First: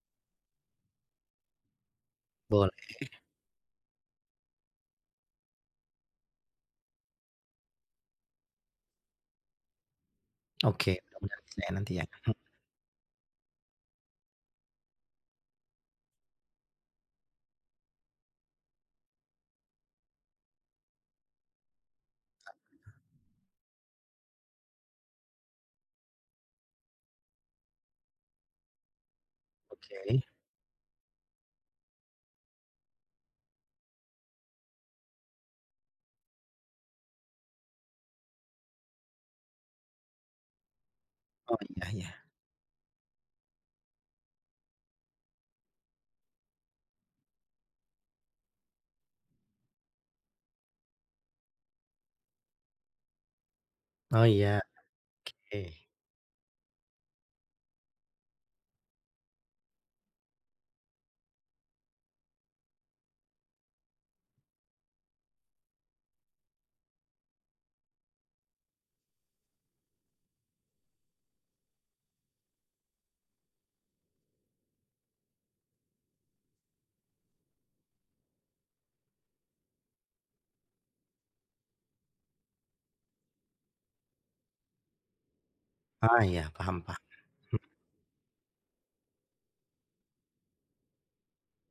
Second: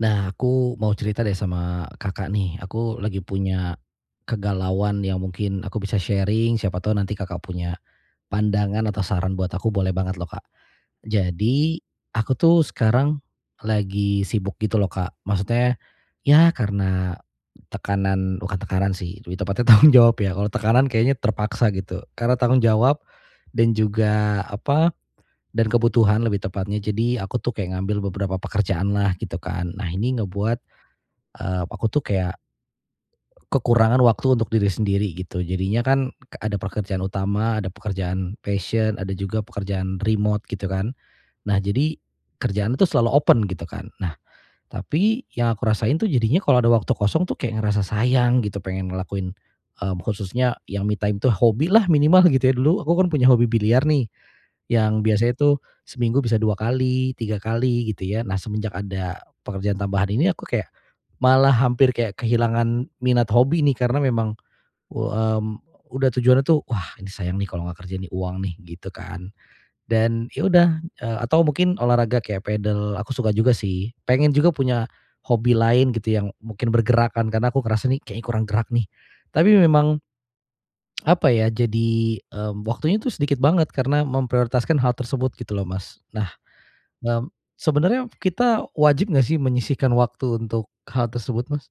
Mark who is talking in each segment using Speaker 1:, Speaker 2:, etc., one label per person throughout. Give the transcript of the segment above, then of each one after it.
Speaker 1: Nah, aku mau cerita deh sama Kakak nih
Speaker 2: Boleh.
Speaker 1: aku lagi punya, kegalauan yang mungkin aku bisa sharing, siapa tahu nanti Kakak punya pandangan atau saran buat aku boleh banget loh, Kak.
Speaker 2: Oke mudah-mudahan bisa ya
Speaker 1: Jadi,
Speaker 2: nanti ya.
Speaker 1: aku
Speaker 2: Mh
Speaker 1: tuh sekarang lagi sibuk gitu loh Kak, maksudnya ya karena tekanan bukan tekanan sih, lebih tepatnya tanggung jawab ya. Kalau tekanan kayaknya terpaksa gitu. Karena
Speaker 2: Apa
Speaker 1: tanggung jawab,
Speaker 2: tuh?
Speaker 1: dan juga, apa, dan kebutuhan lebih tepatnya. Jadi aku tuh kayak ngambil beberapa pekerjaanlah gitu kan, nah ini
Speaker 2: Oke.
Speaker 1: ngebuat, eee, aku tuh kayak k kekurangan waktu untuk diri sendiri gitu. Jadinya kan k ada pekerjaan utama, ada pekerjaan passion, ada juga pekerjaan remote gitu kan.
Speaker 2: Oh
Speaker 1: Nah
Speaker 2: iya
Speaker 1: jadi,
Speaker 2: iya.
Speaker 1: kerjaannya tuh selalu open gitu kan. Nah, tapi yang aku rasain tuh jadinya kalau ada waktu kosong tuh kayak ngerasa sayang gitu pengen ngelakuin, mmm, khususnya yang me time itu hobi lah minimal gitu ya. Dulu aku kan punya hobi biliar nih,
Speaker 2: Oh iya,
Speaker 1: yang biasanya tuh
Speaker 2: oke.
Speaker 1: seminggu bisa 2 kali, 3 kali, gitu ya. Nah, semenjak ada pekerjaan tambahan ini aku kayak, malah hampir kayak kehilangan minat hobi nih karena memang u m udah tujuannya tuh, "Wah, ini sayang nih kalau enggak kerja nih uang nih," gitu kan. Dan ya udah, eee, atau mungkin olahraga kayak padel aku suka juga sih pengen juga punya, hobi lain gitu yang mungkin bergerak kan karena aku ngerasa nih kayaknya kurang gerak nih, tapi memang, apa ya? Jadi, mmm, waktunya tuh sedikit banget karena memprioritaskan hal tersebut gitu loh Mas.
Speaker 2: Ah,
Speaker 1: Nah,
Speaker 2: ya paham paham,
Speaker 1: mmm,
Speaker 2: mhm.
Speaker 1: sebenarnya kita wajib enggak sih menyisihkan waktu untuk hal tersebut Mas?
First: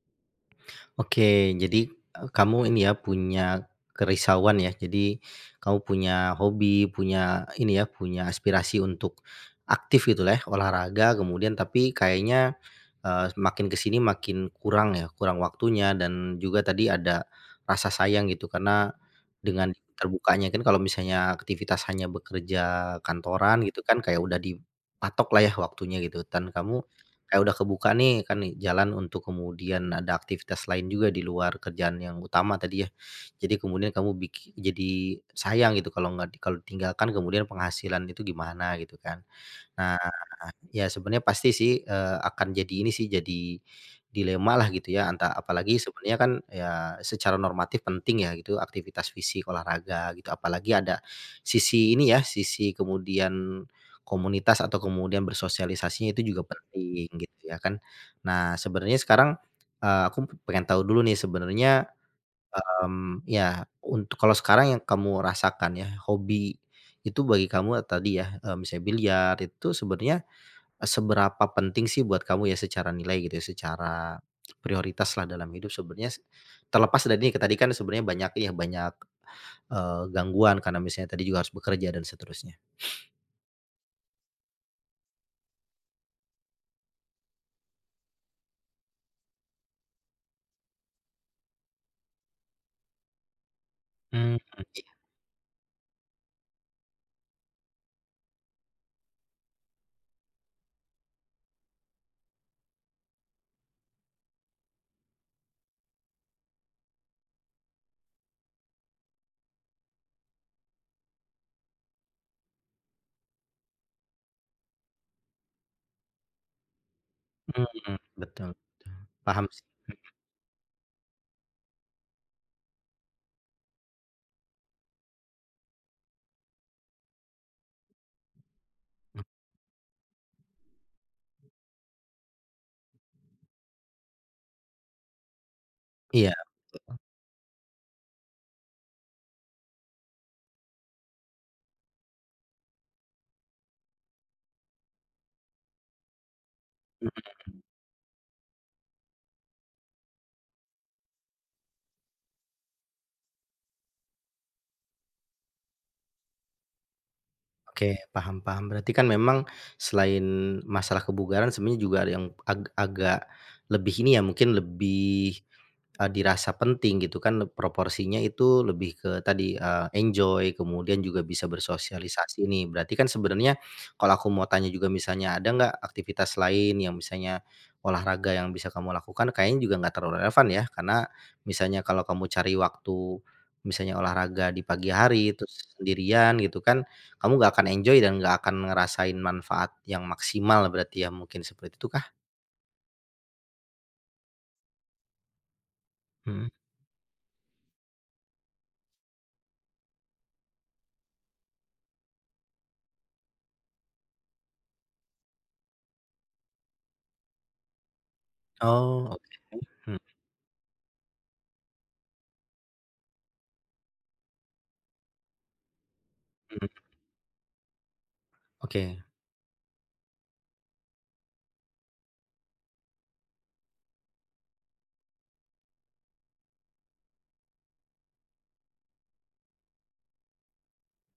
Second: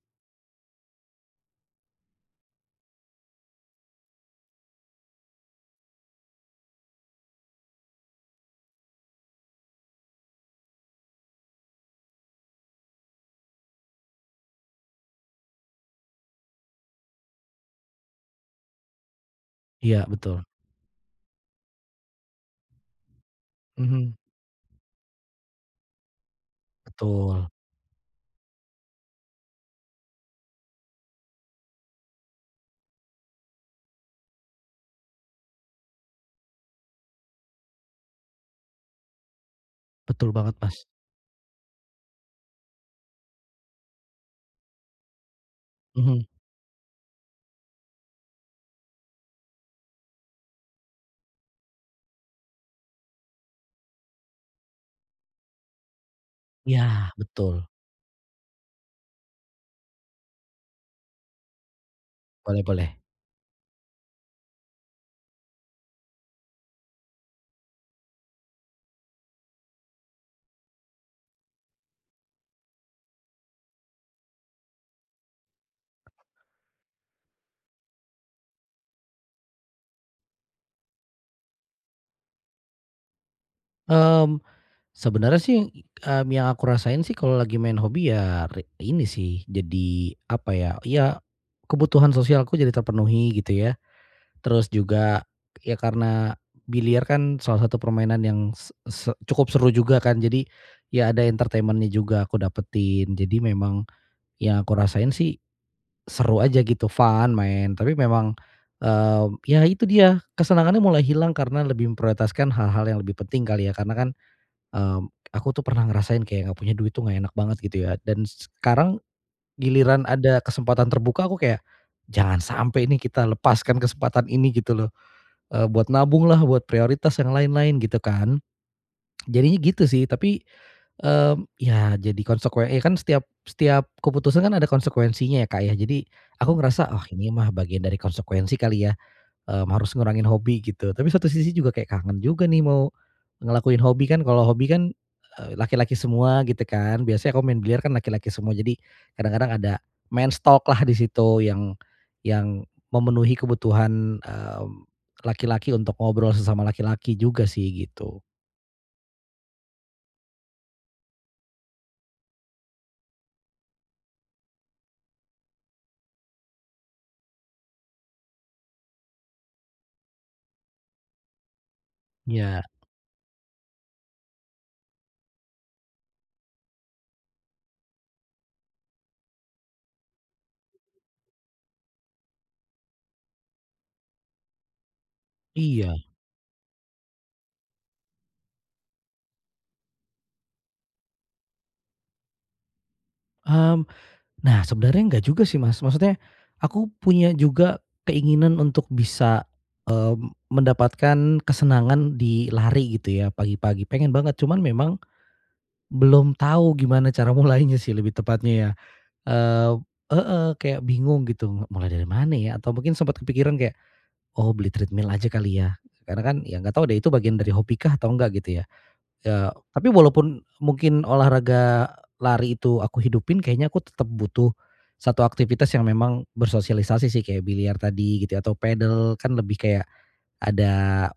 Speaker 2: Oke. Jadi e kamu ini ya, punya kerisauan ya. Jadi kamu punya hobi, punya ini ya, punya aspirasi untuk aktif gitu lah ya, olahraga, kemudian tapi kayaknya, eee, makin ke sini makin kurang ya, kurang waktunya dan juga tadi ada rasa sayang gitu. Karena dengan di
Speaker 1: Iya, betul.
Speaker 2: terbukanya, kan kalau misalnya aktivitas hanya bekerja kantoran gitu kan
Speaker 1: Mhm.
Speaker 2: kayak udah dipatok lah ya, waktunya gitu. Dan kamu kayak
Speaker 1: Betul.
Speaker 2: udah kebuka nih kan nih jalan untuk kemudian ada aktivitas lain juga di luar kerjaan yang utama tadi ya. Jadi kemudian kamu biki jadi sayang gitu, kalau enggak di kalau ditinggalkan kemudian penghasilan itu gimana gitu kan. Nah,
Speaker 1: Betul banget, Mas.
Speaker 2: ya sebenarnya pasti sih, eee, akan jadi ini sih, jadi dilema lah gitu ya. Anta apalagi sebenarnya
Speaker 1: Mhm.
Speaker 2: kan ya, secara normatif penting ya gitu, aktivitas fisik, olahraga gitu. Apalagi ada sisi ini ya, sisi kemudian komunitas atau kemudian bersosialisasinya itu juga penting
Speaker 1: Ya,
Speaker 2: gitu, ya
Speaker 1: betul.
Speaker 2: kan? Nah, sebenarnya sekarang, eee, aku p p pengen tahu dulu nih, sebenarnya,
Speaker 1: Boleh-boleh.
Speaker 2: mmm iya, untuk kalau sekarang yang kamu rasakan ya, hobi itu bagi kamu e tadi ya, m misalnya biliar itu sebenarnya e seberapa penting sih buat kamu ya, secara nilai gitu ya, secara prioritas lah dalam hidup sebenarnya, s terlepas dari ini, tadi kan sebenarnya banyak ya, banyak, eee, gangguan karena misalnya tadi juga harus bekerja dan seterusnya.
Speaker 1: Mmm, sebenarnya sih, mmm, yang aku rasain sih kalau lagi main hobi ya ri ini sih jadi, apa ya, ya kebutuhan sosialku jadi terpenuhi gitu ya.
Speaker 2: Mmm mhm,
Speaker 1: Terus
Speaker 2: iya.
Speaker 1: juga, ya karena biliar kan salah satu permainan yang s se cukup seru juga kan. Jadi, ya ada entertainment-nya juga aku dapetin. Jadi, memang yang aku rasain sih seru aja gitu, fun, main, tapi memang, eee, ya itu dia, kesenangannya mulai hilang karena lebih memprioritaskan hal-hal yang lebih penting kali ya. Karena kan, mmm, aku tuh pernah ngerasain kayak enggak punya duit tuh enggak enak banget
Speaker 2: Hmm
Speaker 1: gitu ya
Speaker 2: hmm.
Speaker 1: dan s
Speaker 2: Betul,
Speaker 1: sekarang
Speaker 2: paham sih,
Speaker 1: giliran
Speaker 2: hmm.
Speaker 1: ada kesempatan terbuka, aku kayak, "Jangan sampai ini kita lepaskan kesempatan ini." Gitu loh, eee, buat nabunglah, buat prioritas, yang lain-lain gitu kan.
Speaker 2: Hmm.
Speaker 1: Jadinya gitu sih, tapi, mmm, ya jadi konsekue e kan setiap setiap keputusan kan ada konsekuensinya Kak, ya? Jadi
Speaker 2: Iya,
Speaker 1: aku ngerasa,
Speaker 2: heeh.
Speaker 1: "Oh, ini mah bagian dari konsekuensi kali ya," mmm, "harus ngurangin hobi," gitu. Tapi satu sisi juga kayak kangen juga nih mau ngelakuin hobi. Kan, kalau hobi kan, eee, laki-laki semua gitu kan, biasanya kalau
Speaker 2: Hmm.
Speaker 1: main biliar kan laki-laki semua, jadi kadang-kadang ada men's talk-lah di situ yang yang memenuhi kebutuhan, mmm, laki-laki untuk ngobrol sesama laki-laki juga sih,
Speaker 2: Oke,
Speaker 1: gitu.
Speaker 2: paham paham. Berarti kan memang selain masalah kebugaran, sebenarnya juga ada yang ag agak lebih ini ya, mungkin lebih, eee, dirasa penting gitu kan leb proporsinya itu lebih ke tadi, eee, enjoy, kemudian juga bisa bersosialisasi
Speaker 1: Iya.
Speaker 2: nih. Berarti kan sebenernya, kalau aku mau tanya juga misalnya, ada enggak aktivitas lain yang misalnya olahraga yang bisa kamu lakukan kayaknya juga enggak terlalu relevan, ya? Karena misalnya kalau kamu cari waktu, misalnya olahraga di pagi hari, terus
Speaker 1: Iya.
Speaker 2: sendirian gitu kan, kamu enggak akan enjoy, dan enggak akan ngerasain manfaat yang maksimal berarti, ya? Mungkin seperti itukah?
Speaker 1: Mmm, nah sebenarnya enggak juga sih Mas maksudnya,
Speaker 2: Mhm.
Speaker 1: aku punya juga keinginan untuk bisa, eee, mendapatkan kesenangan di lari gitu ya pagi-pagi pengen banget cuman memang. Belum tahu gimana cara mulainya sih lebih tepatnya ya,
Speaker 2: Oh oke,
Speaker 1: eee,
Speaker 2: mhm.
Speaker 1: heeh, kayak bingung gitu mulai dari mana ya? Atau mungkin sempet kepikiran kayak, "Oh beli treadmill aja kali ya," karena kan ya enggak
Speaker 2: Mhm.
Speaker 1: tahu deh itu bagian dari hobi kah atau enggak gitu ya,
Speaker 2: Oke.
Speaker 1: eee, tapi walaupun mungkin olahraga lari itu aku hidupin kayaknya aku tetep butuh, 1 aktivitas yang memang bersosialisasi sih kayak biliar tadi gitu ya atau padel kan lebih kayak, ada,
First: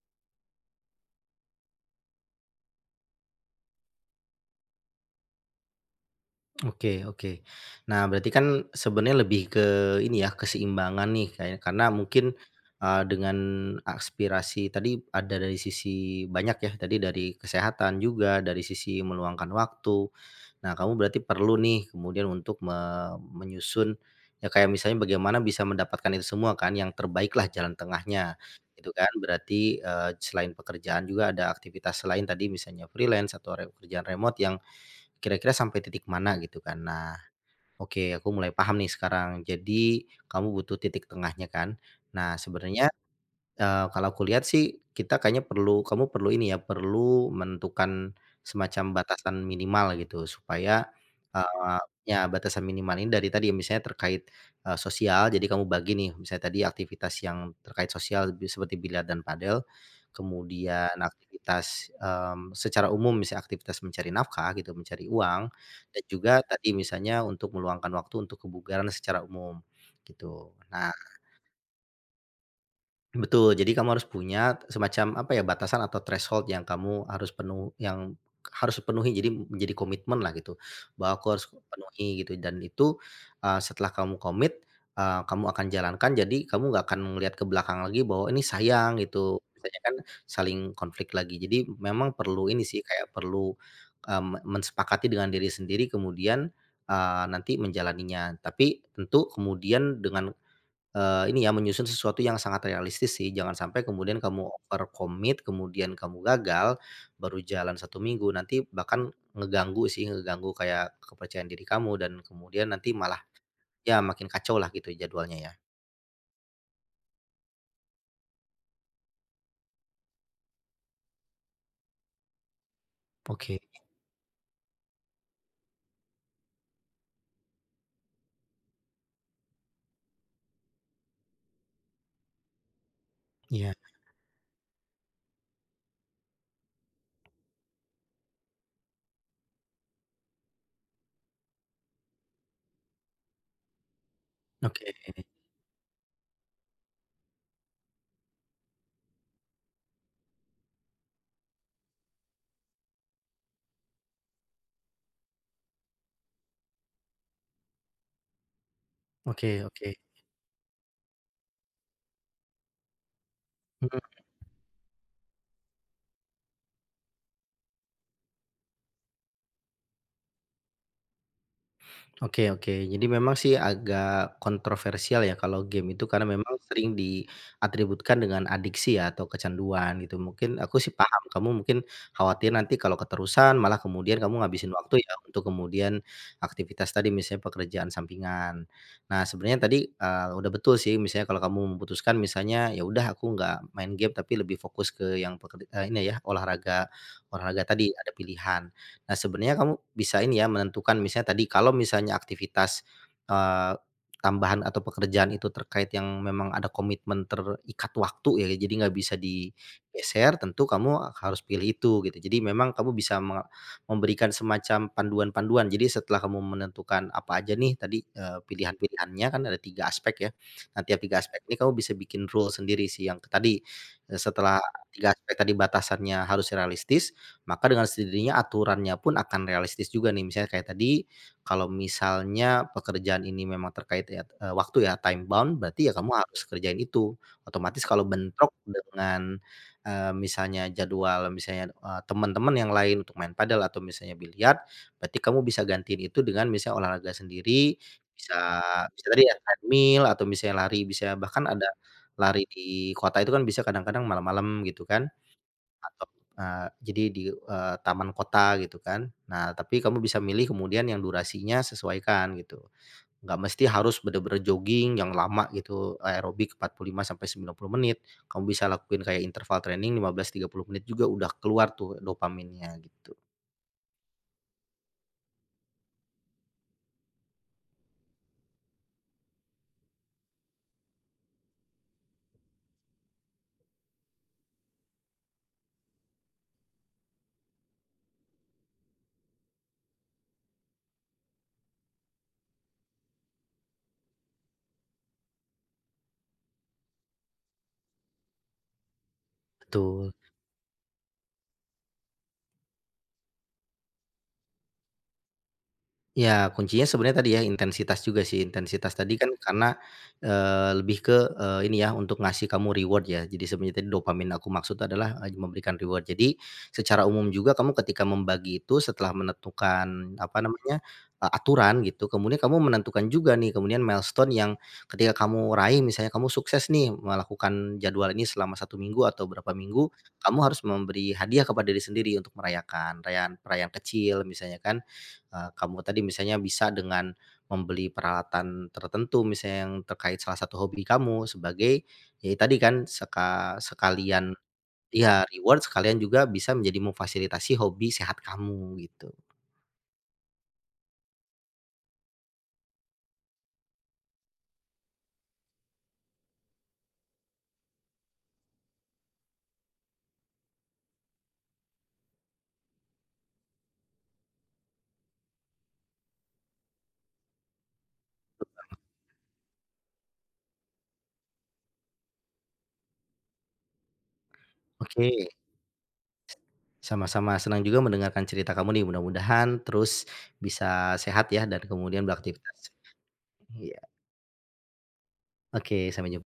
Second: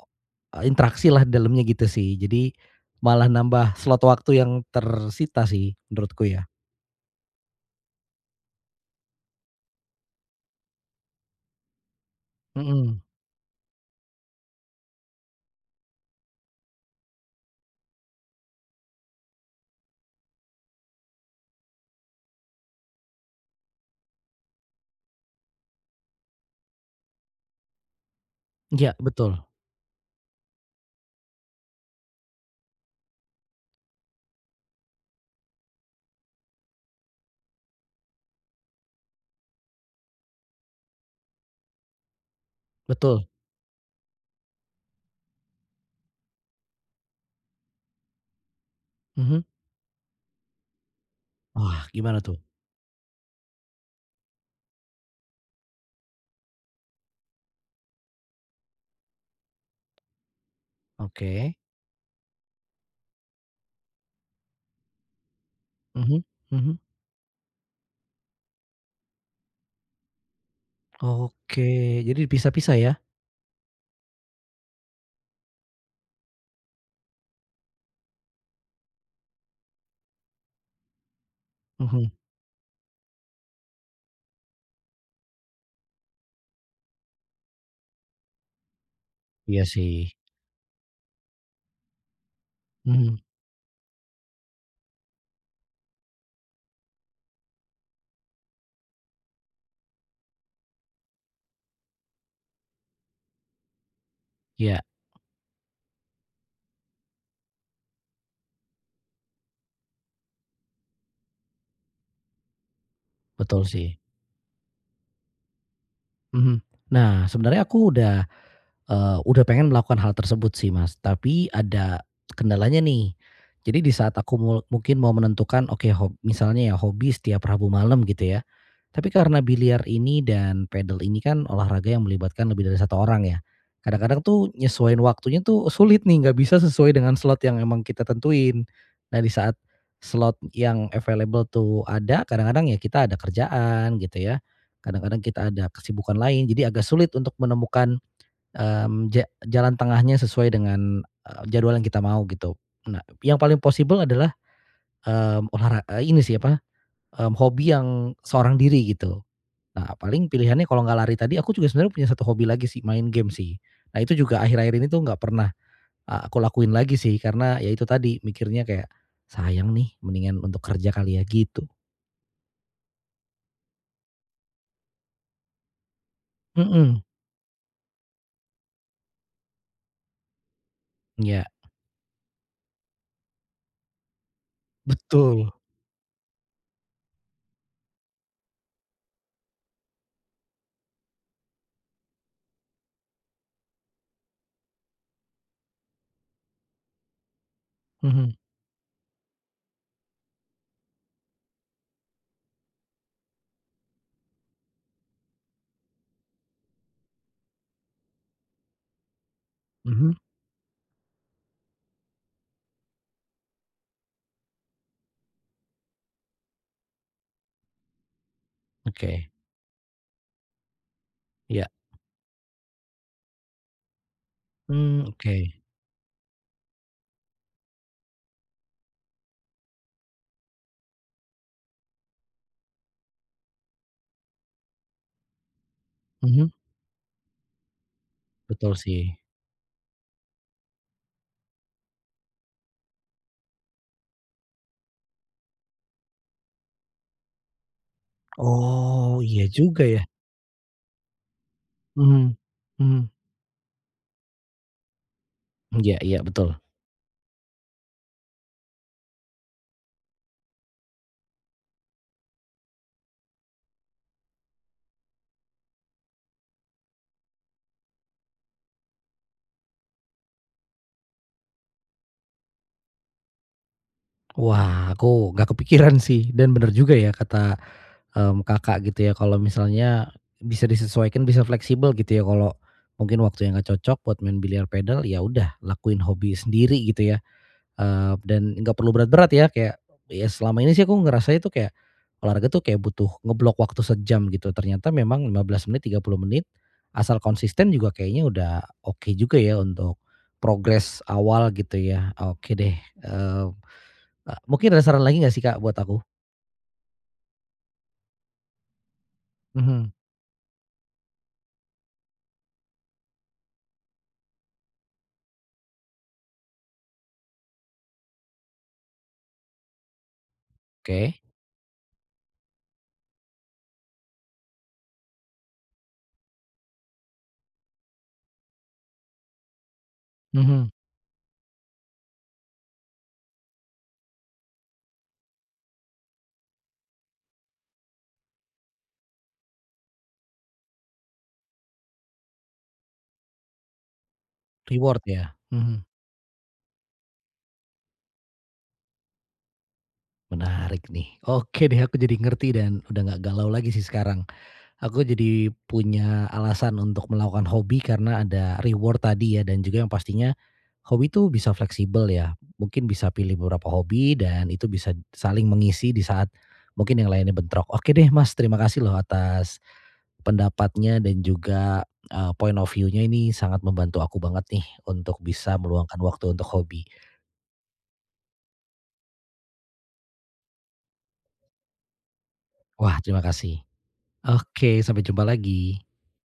Speaker 1: eee, interaksi lah di dalamnya gitu sih jadi, malah nambah slot waktu yang tersita sih menurutku ya.
Speaker 2: Oke oke. Nah berarti kan sebenernya lebih ke ini ya keseimbangan nih, kayak karena mungkin, eee,
Speaker 1: Mhm.
Speaker 2: dengan aspirasi tadi ada dari sisi banyak ya tadi dari kesehatan juga dari sisi meluangkan waktu, nah kamu berarti perlu nih kemudian untuk me menyusun, ya kayak misalnya bagaimana bisa mendapatkan itu semua kan yang terbaik lah jalan tengahnya, gitu
Speaker 1: Iya
Speaker 2: kan.
Speaker 1: betul.
Speaker 2: Berarti, eee, selain pekerjaan juga ada aktivitas selain tadi misalnya freelance atau re pekerjaan remote yang, kira-kira sampai titik mana gitu kan. Nah, oke aku mulai paham nih sekarang. Jadi, kamu butuh titik tengahnya kan? Nah sebenarnya,
Speaker 1: Betul.
Speaker 2: eee, kalau aku lihat sih, kita kayaknya perlu kamu perlu ini ya perlu menentukan, semacam
Speaker 1: Mhm.
Speaker 2: batasan minimal gitu supaya, eee
Speaker 1: Wah gimana
Speaker 2: ya
Speaker 1: tuh?
Speaker 2: batasan minimal ini dari tadi. Misalnya terkait, eee, sosial jadi kamu bagi nih misalnya tadi aktivitas yang terkait sosial be seperti biliar dan padel, kemudian
Speaker 1: Oke.
Speaker 2: aktivitas, mmm, secara umum bisa aktivitas mencari nafkah gitu mencari uang, dan
Speaker 1: Mhm
Speaker 2: juga tadi
Speaker 1: mhm.
Speaker 2: misalnya untuk meluangkan waktu untuk kebugaran secara umum, gitu. Nah
Speaker 1: Oke, jadi dipisah-pisah ya?
Speaker 2: Betul jadi kamu harus punya semacam apa ya batasan atau threshold yang kamu harus penu yang harus dipenuhi. Jadi menjadi komitmen lah gitu, "Bahwa aku harus
Speaker 1: Mhm.
Speaker 2: penuhi," gitu dan itu, eee, setelah kamu komit, eee, kamu akan jalankan jadi kamu enggak akan ngelihat ke belakang lagi bahwa ini sayang, gitu
Speaker 1: Iya
Speaker 2: banyak kan
Speaker 1: sih.
Speaker 2: saling konflik lagi. Jadi memang perlu ini sih kayak
Speaker 1: Mhm.
Speaker 2: perlu, eee, me mensepakati dengan diri sendiri kemudian, eee, nanti menjalaninya. Tapi tentu kemudian dengan, eee, ini ya menyusun sesuatu yang sangat realistis sih jangan sampai kemudian kamu
Speaker 1: Ya.
Speaker 2: overcommit kemudian kamu gagal, baru jalan 1 minggu nanti bahkan, ngeganggu sih ngeganggu kayak kepercayaan diri kamu dan kemudian nanti malah
Speaker 1: Betul sih.
Speaker 2: ya makin kacau lah gitu jadwalnya ya.
Speaker 1: Mhm. Nah sebenarnya aku udah, eee, udah pengen melakukan hal tersebut sih, Mas. Tapi ada, kendalanya nih.
Speaker 2: Oke.
Speaker 1: Jadi di saat aku mul mungkin mau menentukan oke hob misalnya ya hobi setiap Rabu malam, gitu ya. Tapi karena biliar ini dan padel ini kan olahraga yang melibatkan lebih dari satu orang ya.
Speaker 2: Iya.
Speaker 1: Kadang-kadang tuh, nyesuain waktunya tuh, sulit nih nggak bisa sesuai dengan slot yang memang kita tentuin. Nah di saat slot yang available tuh ada, kadang-kadang ya kita ada kerjaan, gitu ya. Kadang-kadang
Speaker 2: Oke.
Speaker 1: kita ada kesibukan lain. Jadi agak sulit untuk menemukan, mmm, ja jalan tengahnya sesuai dengan, e jadwal yang kita mau gitu. Nga nah yang paling possible adalah, mmm, olahra e ini sih apa, mmm, hobi yang seorang diri gitu.
Speaker 2: Oke oke.
Speaker 1: Nah paling pilihannya kalau enggak lari tadi aku juga sebenarnya punya satu hobi lagi sih, main game sih.
Speaker 2: Mhm.
Speaker 1: Nah itu juga akhir-akhir ini tuh enggak pernah, e aku lakuin lagi sih, karena ya itu tadi mikirnya kayak, "Sayang nih mendingan untuk kerja kali ya," gitu.
Speaker 2: Oke oke. Jadi memang sih agak kontroversial ya kalau game itu karena memang sering
Speaker 1: Mhm.
Speaker 2: diatributkan dengan adiksi ya atau kecanduan, gitu. Mungkin aku sih paham
Speaker 1: Iya.
Speaker 2: kamu mungkin khawatir nanti kalau keterusan malah kemudian kamu ngabisin waktu ya, untuk
Speaker 1: Betul!
Speaker 2: kemudian aktivitas tadi misalnya pekerjaan sampingan. Nah sebenarnya tadi, eee, udah betul sih misalnya kalau kamu memutuskan misalnya, ya udah aku enggak main game, tapi lebih fokus ke yang peker e ini ya olahraga, olahraga tadi ada
Speaker 1: Mhm.
Speaker 2: pilihan. Nah sebenarnya kamu bisa ini ya menentukan misalnya tadi kalau misalnya aktivitas, eee, tambahan atau pekerjaan itu terkait yang memang ada komitmen terikat waktu ya. Jadi enggak bisa
Speaker 1: Mhm.
Speaker 2: digeser, tentu kamu harus pilih itu, gitu. Jadi memang kamu bisa me memberikan semacam panduan-panduan. Jadi setelah kamu menentukan apa aja nih tadi, eee, pilihan-pilihanannya
Speaker 1: Oke.
Speaker 2: kan ada 3 aspek ya. Nah tiap 3 aspek ini
Speaker 1: Iya.
Speaker 2: kamu bisa bikin rules sendiri sih yang tadi, e setelah
Speaker 1: Mmm,
Speaker 2: tiga aspek tadi
Speaker 1: oke.
Speaker 2: batasannya harus realistis, maka dengan sendirinya aturannya pun akan realistis juga nih. Misalnya kayak tadi, kalau misalnya pekerjaan ini memang terkait ya waktu ya time bound berarti ya kamu harus
Speaker 1: Mhm.
Speaker 2: kerjain itu. Otomatis kalau bentrok
Speaker 1: Betul sih.
Speaker 2: dengan, eee, misalnya jadwal misalnya, e teman-teman yang lain untuk main padel atau misalnya biliar, berarti kamu bisa gantiin itu dengan misalnya olahraga sendiri, bisa terus
Speaker 1: Oh,
Speaker 2: tadi ya
Speaker 1: iya juga
Speaker 2: treadmill,
Speaker 1: ya.
Speaker 2: atau misalnya lari, bisa bahkan ada
Speaker 1: Mhm.
Speaker 2: lari di
Speaker 1: Mhm.
Speaker 2: kota itu kan bisa kadang-kadang malam-malam, gitu kan.
Speaker 1: Iya
Speaker 2: Atau,
Speaker 1: iya betul.
Speaker 2: eee, jadi, di eee, taman kota gitu kan. Nah, tapi kamu bisa milih kemudian yang durasinya sesuaikan, gitu. Enggak mesti harus benar-benar jogging yang lama gitu, aerobik 45 sampai 90 menit. Kamu bisa lakuin kayak interval training 15 sampai 30 menit juga udah keluar tuh dopaminnya, gitu.
Speaker 1: Wah aku enggak kepikiran sih bener juga ya kata, mmm, Kakak gitu ya kalau misalnya, bisa disesuaikan bisa fleksibel gitu ya kalau, mungkin waktunya enggak cocok buat main biliar padel ya udah lakuin hobi sendiri gitu ya, eee, dan nggak perlu berat-berat ya kayak, ya selama ini sih aku ngerasa itu kayak, olahraga tuh kayak butuh ngeblok waktu sejam gitu ternyata memang 15 menit, 30 menit, asal konsisten juga kayaknya udah oke juga ya untuk,
Speaker 2: Betul.
Speaker 1: progress awal gitu ya oke deh, eee, e mungkin ada saran lagi enggak sih Kak buat aku?
Speaker 2: Ya kuncinya sebenarnya tadi ya intensitas juga sih. Intensitas tadi kan karena,
Speaker 1: Mhm.
Speaker 2: eee, lebih ke, eee, ini ya untuk ngasih kamu reward ya jadi sebenarnya tadi dopamin aku maksud adalah, eee, memberikan reward. Jadi, secara umum juga kamu ketika membagi itu setelah menentukan, apa namanya,
Speaker 1: Oke.
Speaker 2: aturan gitu kemudian kamu menentukan juga nih kemudian milestone yang, ketika kamu raih misalnya kamu sukses nih melakukan jadwal ini selama 1 minggu atau berapa minggu, kamu harus
Speaker 1: Mhm.
Speaker 2: memberi hadiah kepada diri sendiri untuk merayakan, rayaan rayaan kecil misalnya kan, eee, kamu tadi misalnya bisa dengan membeli peralatan tertentu misalnya yang terkait salah satu hobi kamu sebagai, ya tadi kan seka sekalian
Speaker 1: Reward
Speaker 2: iya
Speaker 1: ya,
Speaker 2: reward
Speaker 1: mhm.
Speaker 2: sekalian juga bisa menjadi memfasilitasi hobi sehat kamu gitu.
Speaker 1: Menarik nih. Oke deh aku jadi ngerti dan udah enggak galau lagi sih sekarang, aku jadi punya alasan untuk melakukan hobi karena ada reward tadi ya dan juga yang pastinya, hobi itu bisa fleksibel ya mungkin bisa pilih beberapa hobi dan itu bisa saling mengisi di saat, mungkin yang lainnya bentrok. Oke deh Mas terima
Speaker 2: Dopamin.
Speaker 1: kasih loh atas, pendapatnya dan juga, eee, point of view-nya ini sangat membantu aku banget nih
Speaker 2: Oke.
Speaker 1: untuk bisa meluangkan waktu
Speaker 2: S
Speaker 1: untuk hobi.
Speaker 2: sama-sama, senang juga mendengarkan cerita kamu nih mudah-mudahan terus bisa sehat ya dan kemudian beraktivitas.
Speaker 1: Wah. terima kasih.
Speaker 2: Iya.
Speaker 1: Oke, sampai jumpa lagi.
Speaker 2: Oke, sampai jum